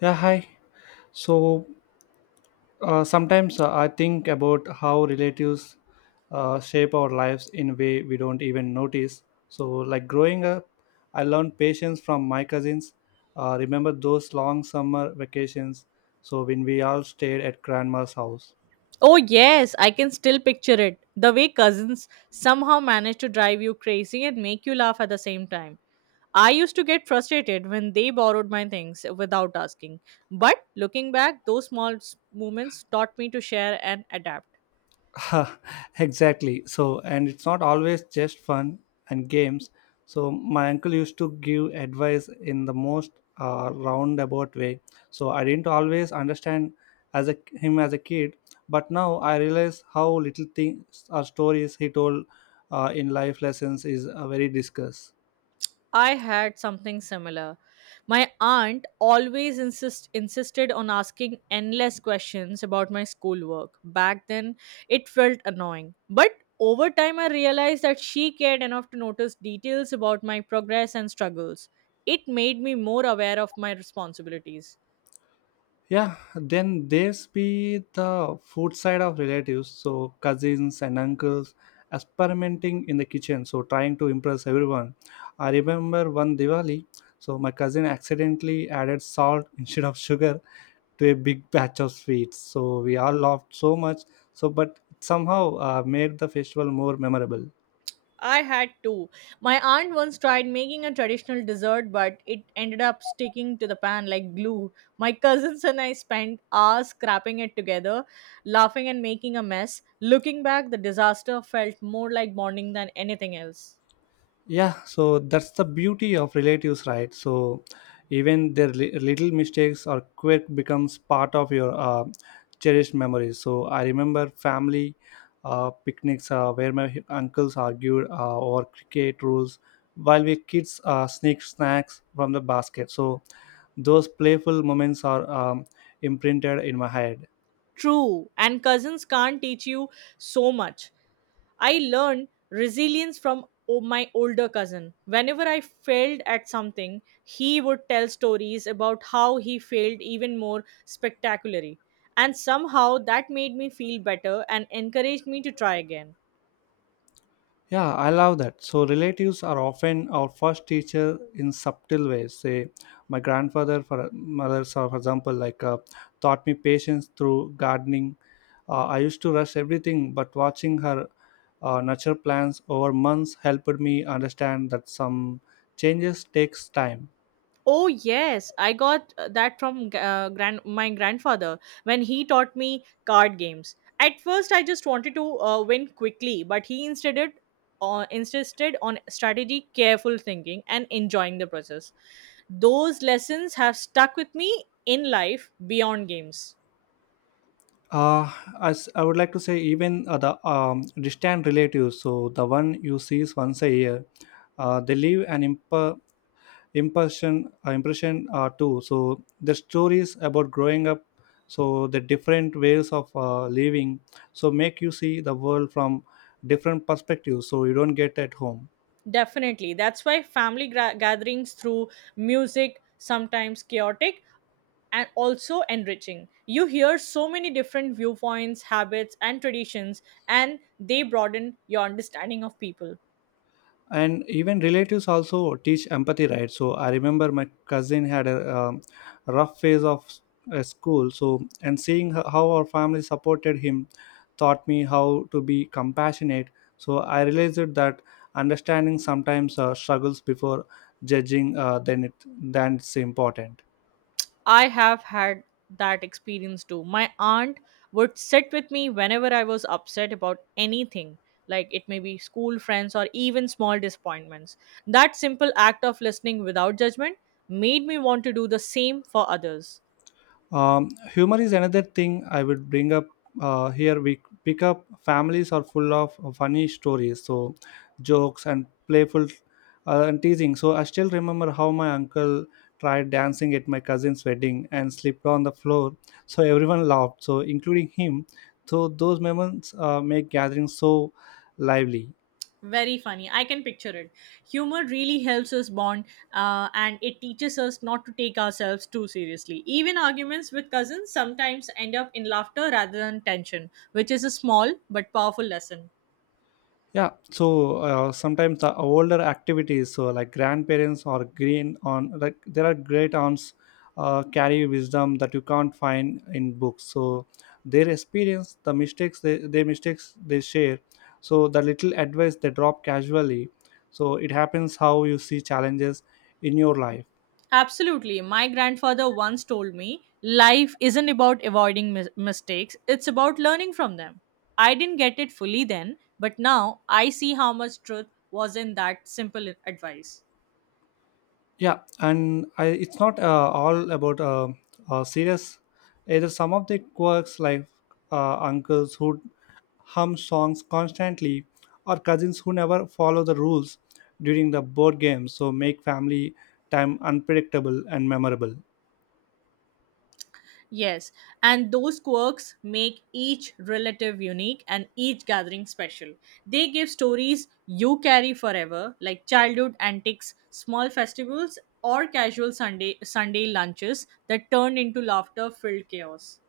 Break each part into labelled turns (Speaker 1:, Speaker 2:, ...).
Speaker 1: Yeah, hi. So sometimes I think about how relatives shape our lives in a way we don't even notice. So, like growing up, I learned patience from my cousins. Remember those long summer vacations? So, when we all stayed at grandma's house.
Speaker 2: Oh, yes, I can still picture it. The way cousins somehow manage to drive you crazy and make you laugh at the same time. I used to get frustrated when they borrowed my things without asking. But looking back, those moments taught me to share and adapt.
Speaker 1: Exactly. So, and it's not always just fun and games. So, my uncle used to give advice in the most roundabout way. So, I didn't always understand him as a kid, but now I realize how little things or stories he told in life lessons is very discussed.
Speaker 2: I had something similar. My aunt insisted on asking endless questions about my schoolwork. Back then, it felt annoying. But over time, I realized that she cared enough to notice details about my progress and struggles. It made me more aware of my responsibilities.
Speaker 1: Yeah, then there's be the food side of relatives, so cousins and uncles experimenting in the kitchen, so trying to impress everyone. I remember one Diwali, so my cousin accidentally added salt instead of sugar to a big batch of sweets. So we all laughed so much, so but somehow made the festival more memorable.
Speaker 2: I had two. My aunt once tried making a traditional dessert, but it ended up sticking to the pan like glue. My cousins and I spent hours scrapping it together, laughing and making a mess. Looking back, the disaster felt more like bonding than anything else.
Speaker 1: Yeah, so that's the beauty of relatives, right? So even their little mistakes or quirk becomes part of your cherished memories. So I remember family picnics where my uncles argued over cricket rules while we kids sneak snacks from the basket. So those playful moments are imprinted in my head.
Speaker 2: True, and cousins can't teach you so much. I learned resilience from my older cousin. Whenever I failed at something, he would tell stories about how he failed even more spectacularly. And somehow that made me feel better and encouraged me to try again.
Speaker 1: Yeah, I love that. So relatives are often our first teacher in subtle ways. Say, my grandfather, for mothers, for example, like taught me patience through gardening. I used to rush everything, but watching her nurture plants over months helped me understand that some changes takes time.
Speaker 2: Oh yes, I got that from g- grand my grandfather when he taught me card games. At first, I just wanted to win quickly, but he insisted on strategy, careful thinking, and enjoying the process. Those lessons have stuck with me in life beyond games.
Speaker 1: Uh, as I would like to say, even the distant relatives, so the one you sees once a year, they leave an impression too. So the stories about growing up, so the different ways of living, so make you see the world from different perspectives so you don't get at home.
Speaker 2: Definitely, that's why gatherings through music, sometimes chaotic and also enriching. You hear so many different viewpoints, habits, and traditions, and they broaden your understanding of people.
Speaker 1: And even relatives also teach empathy, right? So I remember my cousin had a rough phase of school. So and seeing how our family supported him taught me how to be compassionate. So I realized that understanding sometimes struggles before judging then it than it's important.
Speaker 2: I have had that experience too. My aunt would sit with me whenever I was upset about anything, like it may be school friends or even small disappointments. That simple act of listening without judgment made me want to do the same for others.
Speaker 1: Humor is another thing I would bring up here. We pick up families are full of funny stories, so jokes and playful and teasing. So I still remember how my uncle tried dancing at my cousin's wedding and slipped on the floor, so everyone laughed, so including him. So those moments make gatherings so lively.
Speaker 2: Very funny. I can picture it. Humor really helps us bond and it teaches us not to take ourselves too seriously. Even arguments with cousins sometimes end up in laughter rather than tension, which is a small but powerful lesson.
Speaker 1: Yeah, so sometimes the older activities, so like grandparents or green on, like there are great aunts carry wisdom that you can't find in books. So their experience, their mistakes they share, so the little advice they drop casually. So it happens how you see challenges in your life.
Speaker 2: Absolutely. My grandfather once told me life isn't about avoiding mistakes, it's about learning from them. I didn't get it fully then, but now I see how much truth was in that simple advice.
Speaker 1: Yeah, and I, it's not all about serious either. Some of the quirks like uncles who hum songs constantly or cousins who never follow the rules during the board game, so make family time unpredictable and memorable.
Speaker 2: Yes, and those quirks make each relative unique and each gathering special. They give stories you carry forever, like childhood antics, small festivals, or casual Sunday lunches that turn into laughter-filled chaos.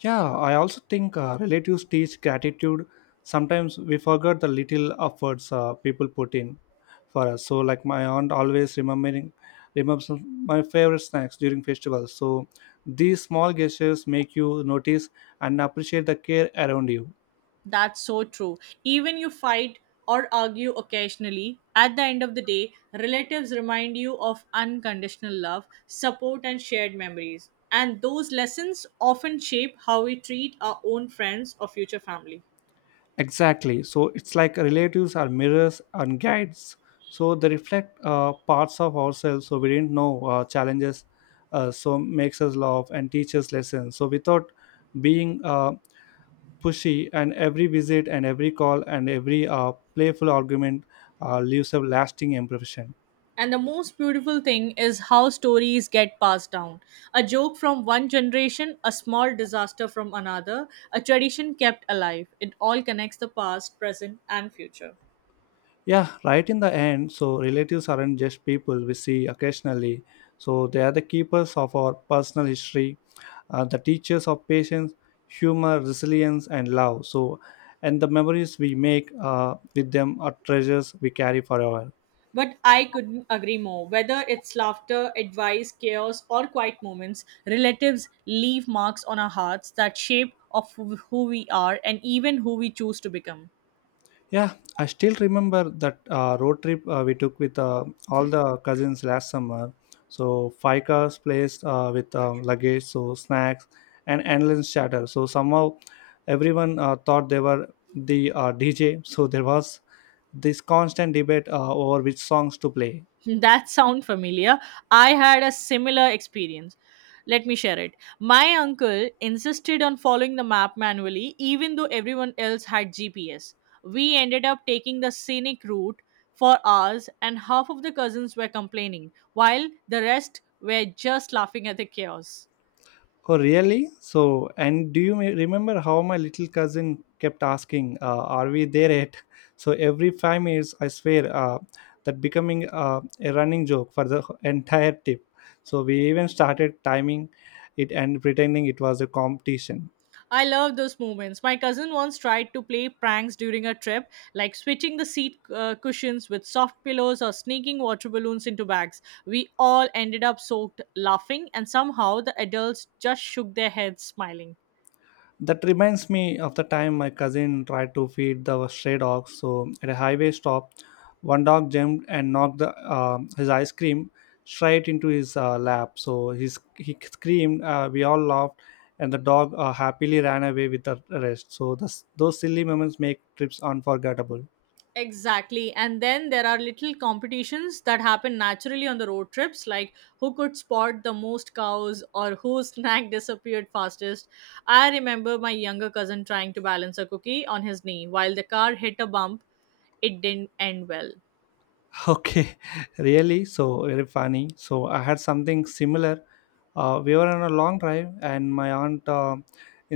Speaker 1: Yeah, I also think relatives teach gratitude. Sometimes we forget the little efforts people put in for us. So, like my aunt always remembering remembers my favorite snacks during festivals. So, these small gestures make you notice and appreciate the care around you.
Speaker 2: That's so true. Even you fight or argue occasionally, at the end of the day, relatives remind you of unconditional love, support, and shared memories. And those lessons often shape how we treat our own friends or future family.
Speaker 1: Exactly. So it's like relatives are mirrors and guides. So they reflect parts of ourselves. So we didn't know challenges. So makes us laugh and teaches lessons. So without being pushy, and every visit and every call and every playful argument leaves a lasting impression.
Speaker 2: And the most beautiful thing is how stories get passed down. A joke from one generation, a small disaster from another, a tradition kept alive. It all connects the past, present, and future.
Speaker 1: Yeah, right in the end, so relatives aren't just people we see occasionally. So they are the keepers of our personal history, the teachers of patience, humor, resilience, and love. So, and the memories we make with them are treasures we carry forever.
Speaker 2: But I couldn't agree more. Whether it's laughter, advice, chaos, or quiet moments, relatives leave marks on our hearts that shape of who we are and even who we choose to become.
Speaker 1: Yeah, I still remember that road trip we took with all the cousins last summer. So five cars placed with luggage, so snacks and endless chatter. So somehow everyone thought they were the DJ. So there was this constant debate over which songs to play.
Speaker 2: That sound familiar. I had a similar experience. Let me share it. My uncle insisted on following the map manually even though everyone else had GPS. We ended up taking the scenic route for hours and half of the cousins were complaining while the rest were just laughing at the chaos.
Speaker 1: Oh, really? So, and do you remember how my little cousin kept asking, "Are we there yet?" So every 5 minutes, I swear that becoming a running joke for the entire trip. So we even started timing it and pretending it was a competition.
Speaker 2: I love those moments. My cousin once tried to play pranks during a trip, like switching the seat cushions with soft pillows or sneaking water balloons into bags. We all ended up soaked laughing, and somehow the adults just shook their heads smiling.
Speaker 1: That reminds me of the time my cousin tried to feed the stray dog. So at a highway stop, one dog jumped and knocked his ice cream straight into his lap. So he screamed. We all laughed, and the dog happily ran away with the rest. So this, those silly moments make trips unforgettable.
Speaker 2: Exactly. And then there are little competitions that happen naturally on the road trips, like who could spot the most cows or whose snack disappeared fastest. I remember my younger cousin trying to balance a cookie on his knee while the car hit a bump. It didn't end well.
Speaker 1: Okay, really? So very funny. So I had something similar. We were on a long drive, and my aunt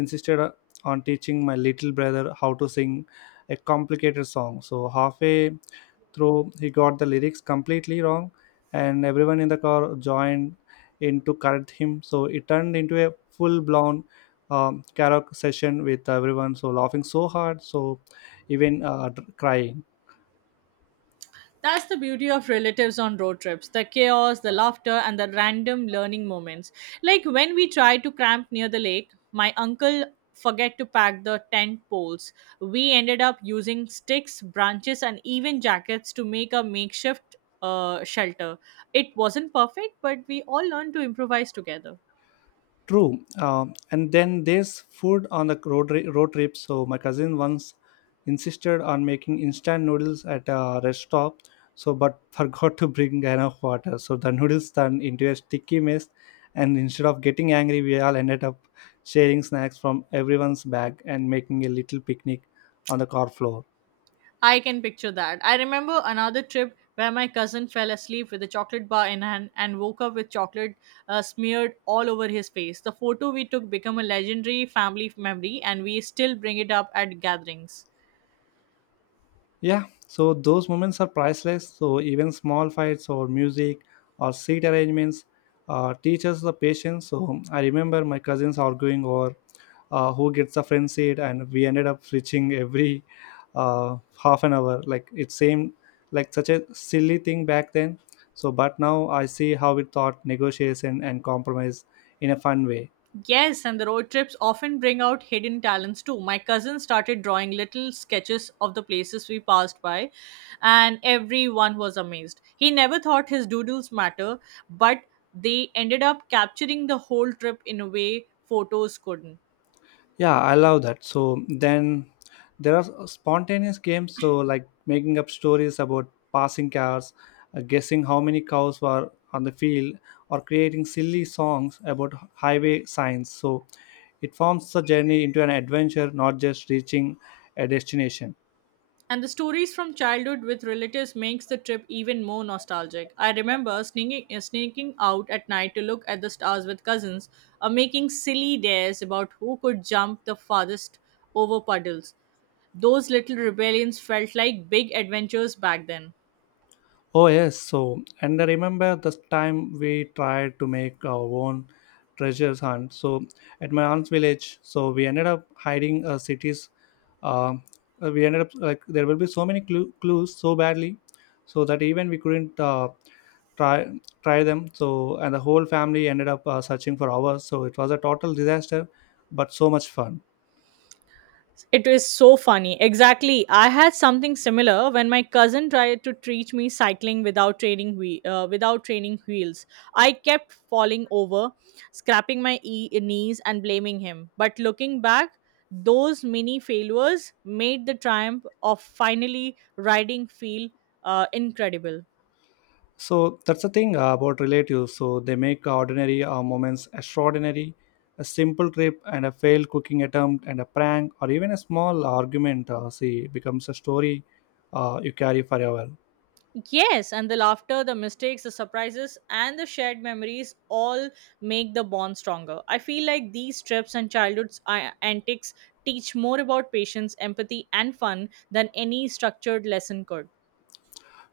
Speaker 1: insisted on teaching my little brother how to sing a complicated song. So halfway through, he got the lyrics completely wrong, and everyone in the car joined in to correct him. So it turned into a full-blown karaoke session with everyone. So laughing so hard, so even crying.
Speaker 2: That's the beauty of relatives on road trips the chaos, the laughter, and the random learning moments. Like when we tried to camp near the lake, my uncle forget to pack the tent poles. We ended up using sticks, branches, and even jackets to make a makeshift shelter. It wasn't perfect, but we all learned to improvise together.
Speaker 1: True. And then there's food on the road, road trip. So my cousin once insisted on making instant noodles at a rest stop. So but forgot to bring enough water. So the noodles turned into a sticky mess. And instead of getting angry, we all ended up sharing snacks from everyone's bag and making a little picnic on the car floor.
Speaker 2: I can picture that. I remember another trip where my cousin fell asleep with a chocolate bar in hand and woke up with chocolate smeared all over his face. The photo we took became a legendary family memory and we still bring it up at gatherings.
Speaker 1: Yeah, so those moments are priceless. So even small fights or music or seat arrangements teach us the patience. So I remember my cousins arguing over who gets the front seat, and we ended up switching every half an hour. Like it seemed like such a silly thing back then. So, but now I see how it taught negotiation and compromise in a fun way.
Speaker 2: Yes, and the road trips often bring out hidden talents too. My cousin started drawing little sketches of the places we passed by, and everyone was amazed. He never thought his doodles matter, but they ended up capturing the whole trip in a way photos couldn't.
Speaker 1: Yeah, I love that. So then there are spontaneous games, so like making up stories about passing cars, guessing how many cows were on the field or creating silly songs about highway signs. So it forms the journey into an adventure, not just reaching a destination.
Speaker 2: And the stories from childhood with relatives makes the trip even more nostalgic. I remember sneaking out at night to look at the stars with cousins, or making silly dares about who could jump the farthest over puddles. Those little rebellions felt like big adventures back then.
Speaker 1: Oh yes, so and I remember this time we tried to make our own treasure hunt. So at my aunt's village, so we ended up hiding a city's. Uh, we ended up like there will be so many clues so badly, so that even we couldn't try try them. So and the whole family ended up searching for hours. So it was a total disaster, but so much fun.
Speaker 2: It is so funny. Exactly. I had something similar when my cousin tried to teach me cycling without training wheels. I kept falling over, scraping my knees and blaming him. But looking back, those mini failures made the triumph of finally riding feel incredible.
Speaker 1: So that's the thing about relatives. So they make ordinary moments extraordinary. A simple trip and a failed cooking attempt and a prank or even a small argument, see, becomes a story you carry forever.
Speaker 2: Yes, and the laughter, the mistakes, the surprises, and the shared memories all make the bond stronger. I feel like these trips and childhood antics teach more about patience, empathy, and fun than any structured lesson could.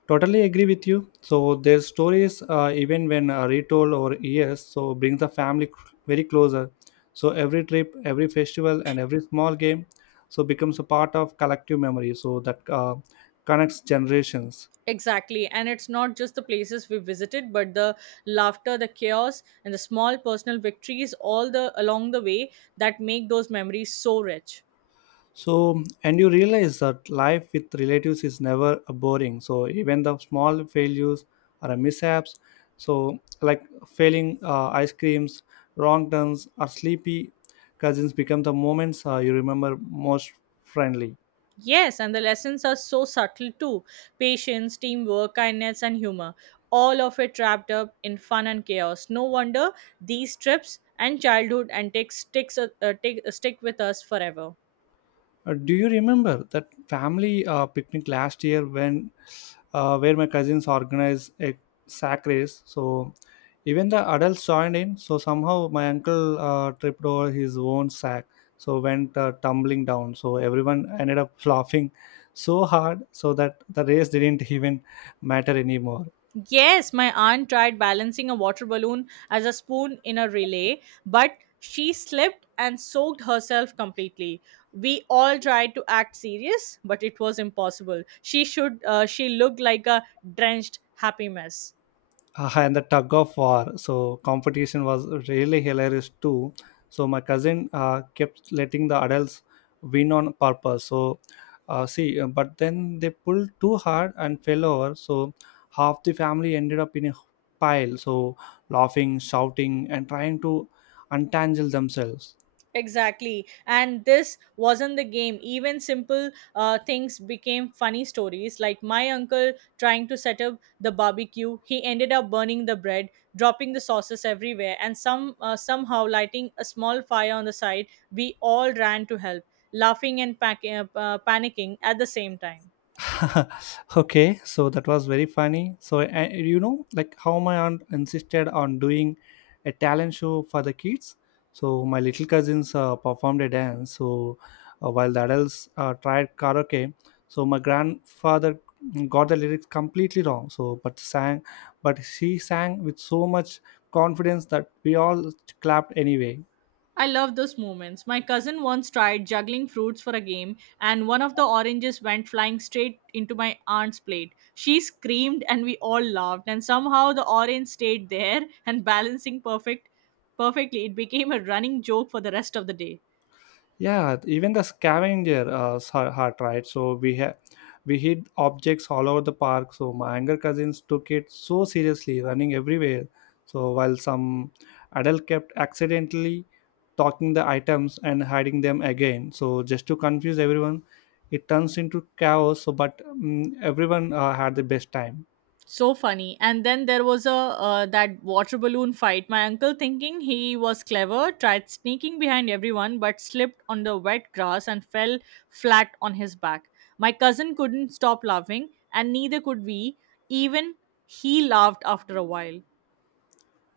Speaker 1: Totally agree with you. So their stories, even when retold over years, so brings the family very closer. So every trip, every festival, and every small game, so becomes a part of collective memory. So that connects generations.
Speaker 2: Exactly, and it's not just the places we visited, but the laughter, the chaos, and the small personal victories all the along the way that make those memories so rich.
Speaker 1: So, and you realize that life with relatives is never boring. So, even the small failures or mishaps, so like failing ice creams, wrong turns, or sleepy cousins become the moments you remember most friendly.
Speaker 2: Yes, and the lessons are so subtle too patience, teamwork, kindness, and humor. All of it wrapped up in fun and chaos. No wonder these trips and childhood antics stick with us forever.
Speaker 1: Do you remember that family picnic last year when where my cousins organized a sack race? So even the adults joined in. So somehow my uncle tripped over his own sack, so went tumbling down. So everyone ended up laughing so hard so that the race didn't even matter anymore.
Speaker 2: Yes, my aunt tried balancing a water balloon as a spoon in a relay, but she slipped and soaked herself completely. We all tried to act serious, but it was impossible. She looked like a drenched happy mess.
Speaker 1: And the tug of war. So competition was really hilarious too. So my cousin kept letting the adults win on purpose. So but then they pulled too hard and fell over. So half the family ended up in a pile. So laughing, shouting, and trying to untangle themselves.
Speaker 2: Exactly. And this wasn't the game. Even simple things became funny stories, like my uncle trying to set up the barbecue. He ended up burning the bread, dropping the sauces everywhere, and somehow lighting a small fire on the side. We all ran to help, laughing and panicking at the same time.
Speaker 1: Okay, so that was very funny. So you know like how my aunt insisted on doing a talent show for the kids. So my little cousins performed a dance. So while the adults tried karaoke. So my grandfather got the lyrics completely wrong, so but she sang with so much confidence that we all clapped anyway.
Speaker 2: I love those moments. My cousin once tried juggling fruits for a game, and one of the oranges went flying straight into my aunt's plate. She screamed, and we all laughed. And somehow the orange stayed there and balancing perfectly. It became a running joke for the rest of the day.
Speaker 1: Yeah, even the scavenger hunt, right? So we we hid objects all over the park. So my younger cousins took it so seriously, running everywhere. So while some adult kept accidentally talking the items and hiding them again. So just to confuse everyone, it turns into chaos. So but everyone had the best time.
Speaker 2: So funny, and then there was a that water balloon fight. My uncle thinking he was clever tried sneaking behind everyone but slipped on the wet grass and fell flat on his back. My cousin couldn't stop laughing and neither could we. Even he laughed after a while.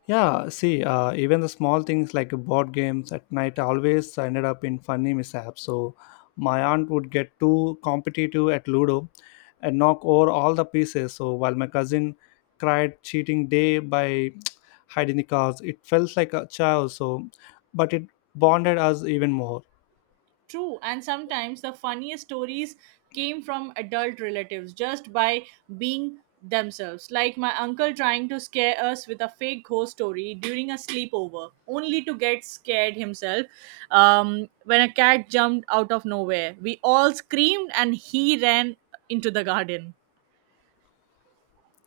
Speaker 1: Yeah, see, even the small things like board games at night always ended up in funny mishaps. So my aunt would get too competitive at Ludo and knock over all the pieces. So while my cousin cried cheating day by hiding the cards, it felt like a child. So, but it bonded us even more.
Speaker 2: True, and sometimes the funniest stories came from adult relatives just by being themselves. Like my uncle trying to scare us with a fake ghost story during a sleepover, only to get scared himself when a cat jumped out of nowhere. We all screamed and he ran into the garden.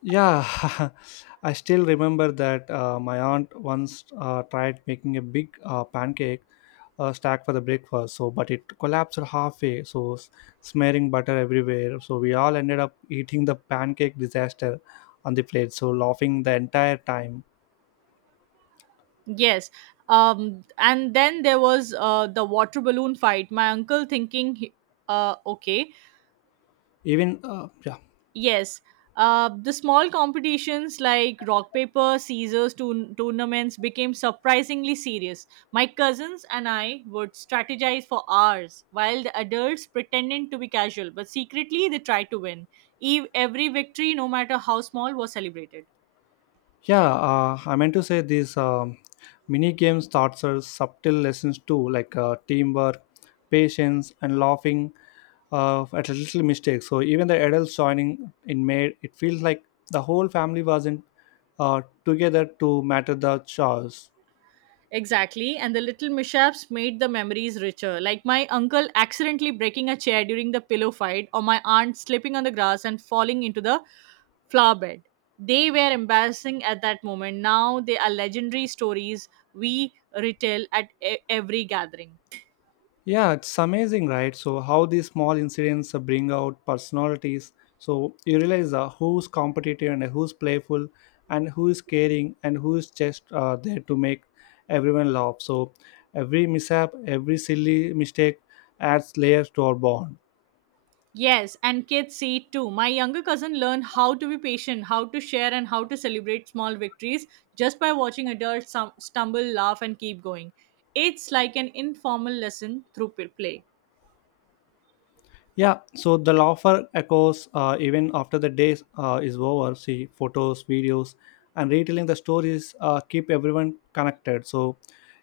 Speaker 1: Yeah, I still remember that my aunt once tried making a big pancake stack for the breakfast. So, but it collapsed halfway. So, smearing butter everywhere. So we all ended up eating the pancake disaster on the plate. So laughing the entire time.
Speaker 2: Yes. And then there was the water balloon fight. My uncle thinking, he- okay,
Speaker 1: Even yeah.
Speaker 2: Yes. The small competitions like rock paper scissors tournaments became surprisingly serious. My cousins and I would strategize for hours while the adults pretended to be casual, but secretly they tried to win. Every victory, no matter how small, was celebrated.
Speaker 1: Yeah, I meant to say these mini games thoughts are subtle lessons too, like teamwork, patience, and laughing at little mistakes. So even the adults joining in made it feels like the whole family wasn't together to matter the chores.
Speaker 2: Exactly, and the little mishaps made the memories richer. Like my uncle accidentally breaking a chair during the pillow fight, or my aunt slipping on the grass and falling into the flower bed. They were embarrassing at that moment. Now they are legendary stories we retell at every gathering.
Speaker 1: Yeah, it's amazing, right? So how these small incidents bring out personalities. So you realize who's competitive and who's playful, and who is caring and who is just there to make everyone laugh. So every mishap, every silly mistake adds layers to our bond.
Speaker 2: Yes, and kids see it too. My younger cousin learned how to be patient, how to share, and how to celebrate small victories just by watching adults stumble, laugh, and keep going. It's like an informal lesson through play.
Speaker 1: Yeah, so the laughter echoes even after the day is over. See photos, videos, and retelling the stories keep everyone connected. So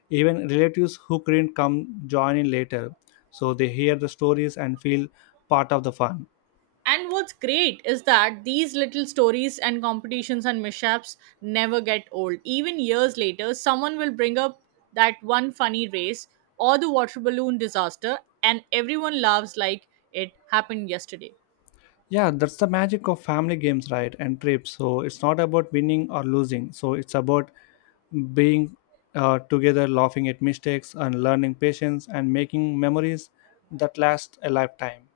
Speaker 1: even relatives who couldn't come join in later, so they hear the stories and feel part of the fun.
Speaker 2: And what's great is that these little stories and competitions and mishaps never get old. Even years later, someone will bring up that one funny race or the water balloon disaster, and everyone laughs like it happened yesterday.
Speaker 1: Yeah, that's the magic of family games, right? And trips. So it's not about winning or losing. So it's about being together, laughing at mistakes, and learning patience, and making memories that last a lifetime.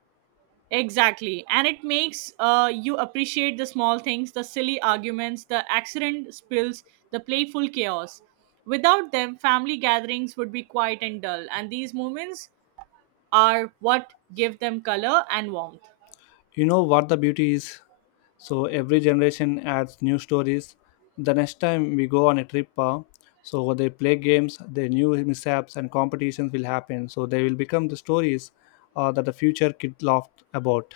Speaker 2: Exactly. And it makes you appreciate the small things, the silly arguments, the accident spills, the playful chaos. Without them, family gatherings would be quiet and dull, and these moments are what give them color and warmth.
Speaker 1: You know what the beauty is, so every generation adds new stories. The next time we go on a trip, so they play games. Their new mishaps and competitions will happen, so they will become the stories that the future kid laughed about.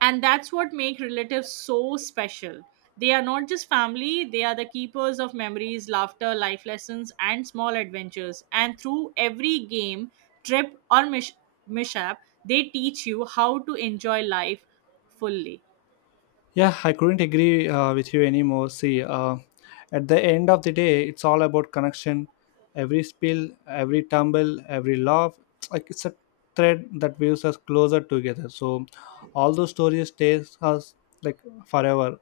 Speaker 2: And that's what make relatives so special. They are not just family, they are the keepers of memories, laughter, life lessons, and small adventures. And through every game, trip, or mishap, they teach you how to enjoy life fully.
Speaker 1: Yeah, I couldn't agree with you anymore. See, at the end of the day, it's all about connection. Every spill, every tumble, every laugh, like it's a thread that weaves us closer together. So, all those stories stays us like forever.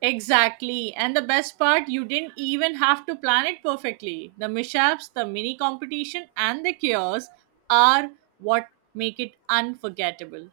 Speaker 2: Exactly. And the best part, you didn't even have to plan it perfectly. The mishaps, the mini competition, and the chaos are what make it unforgettable.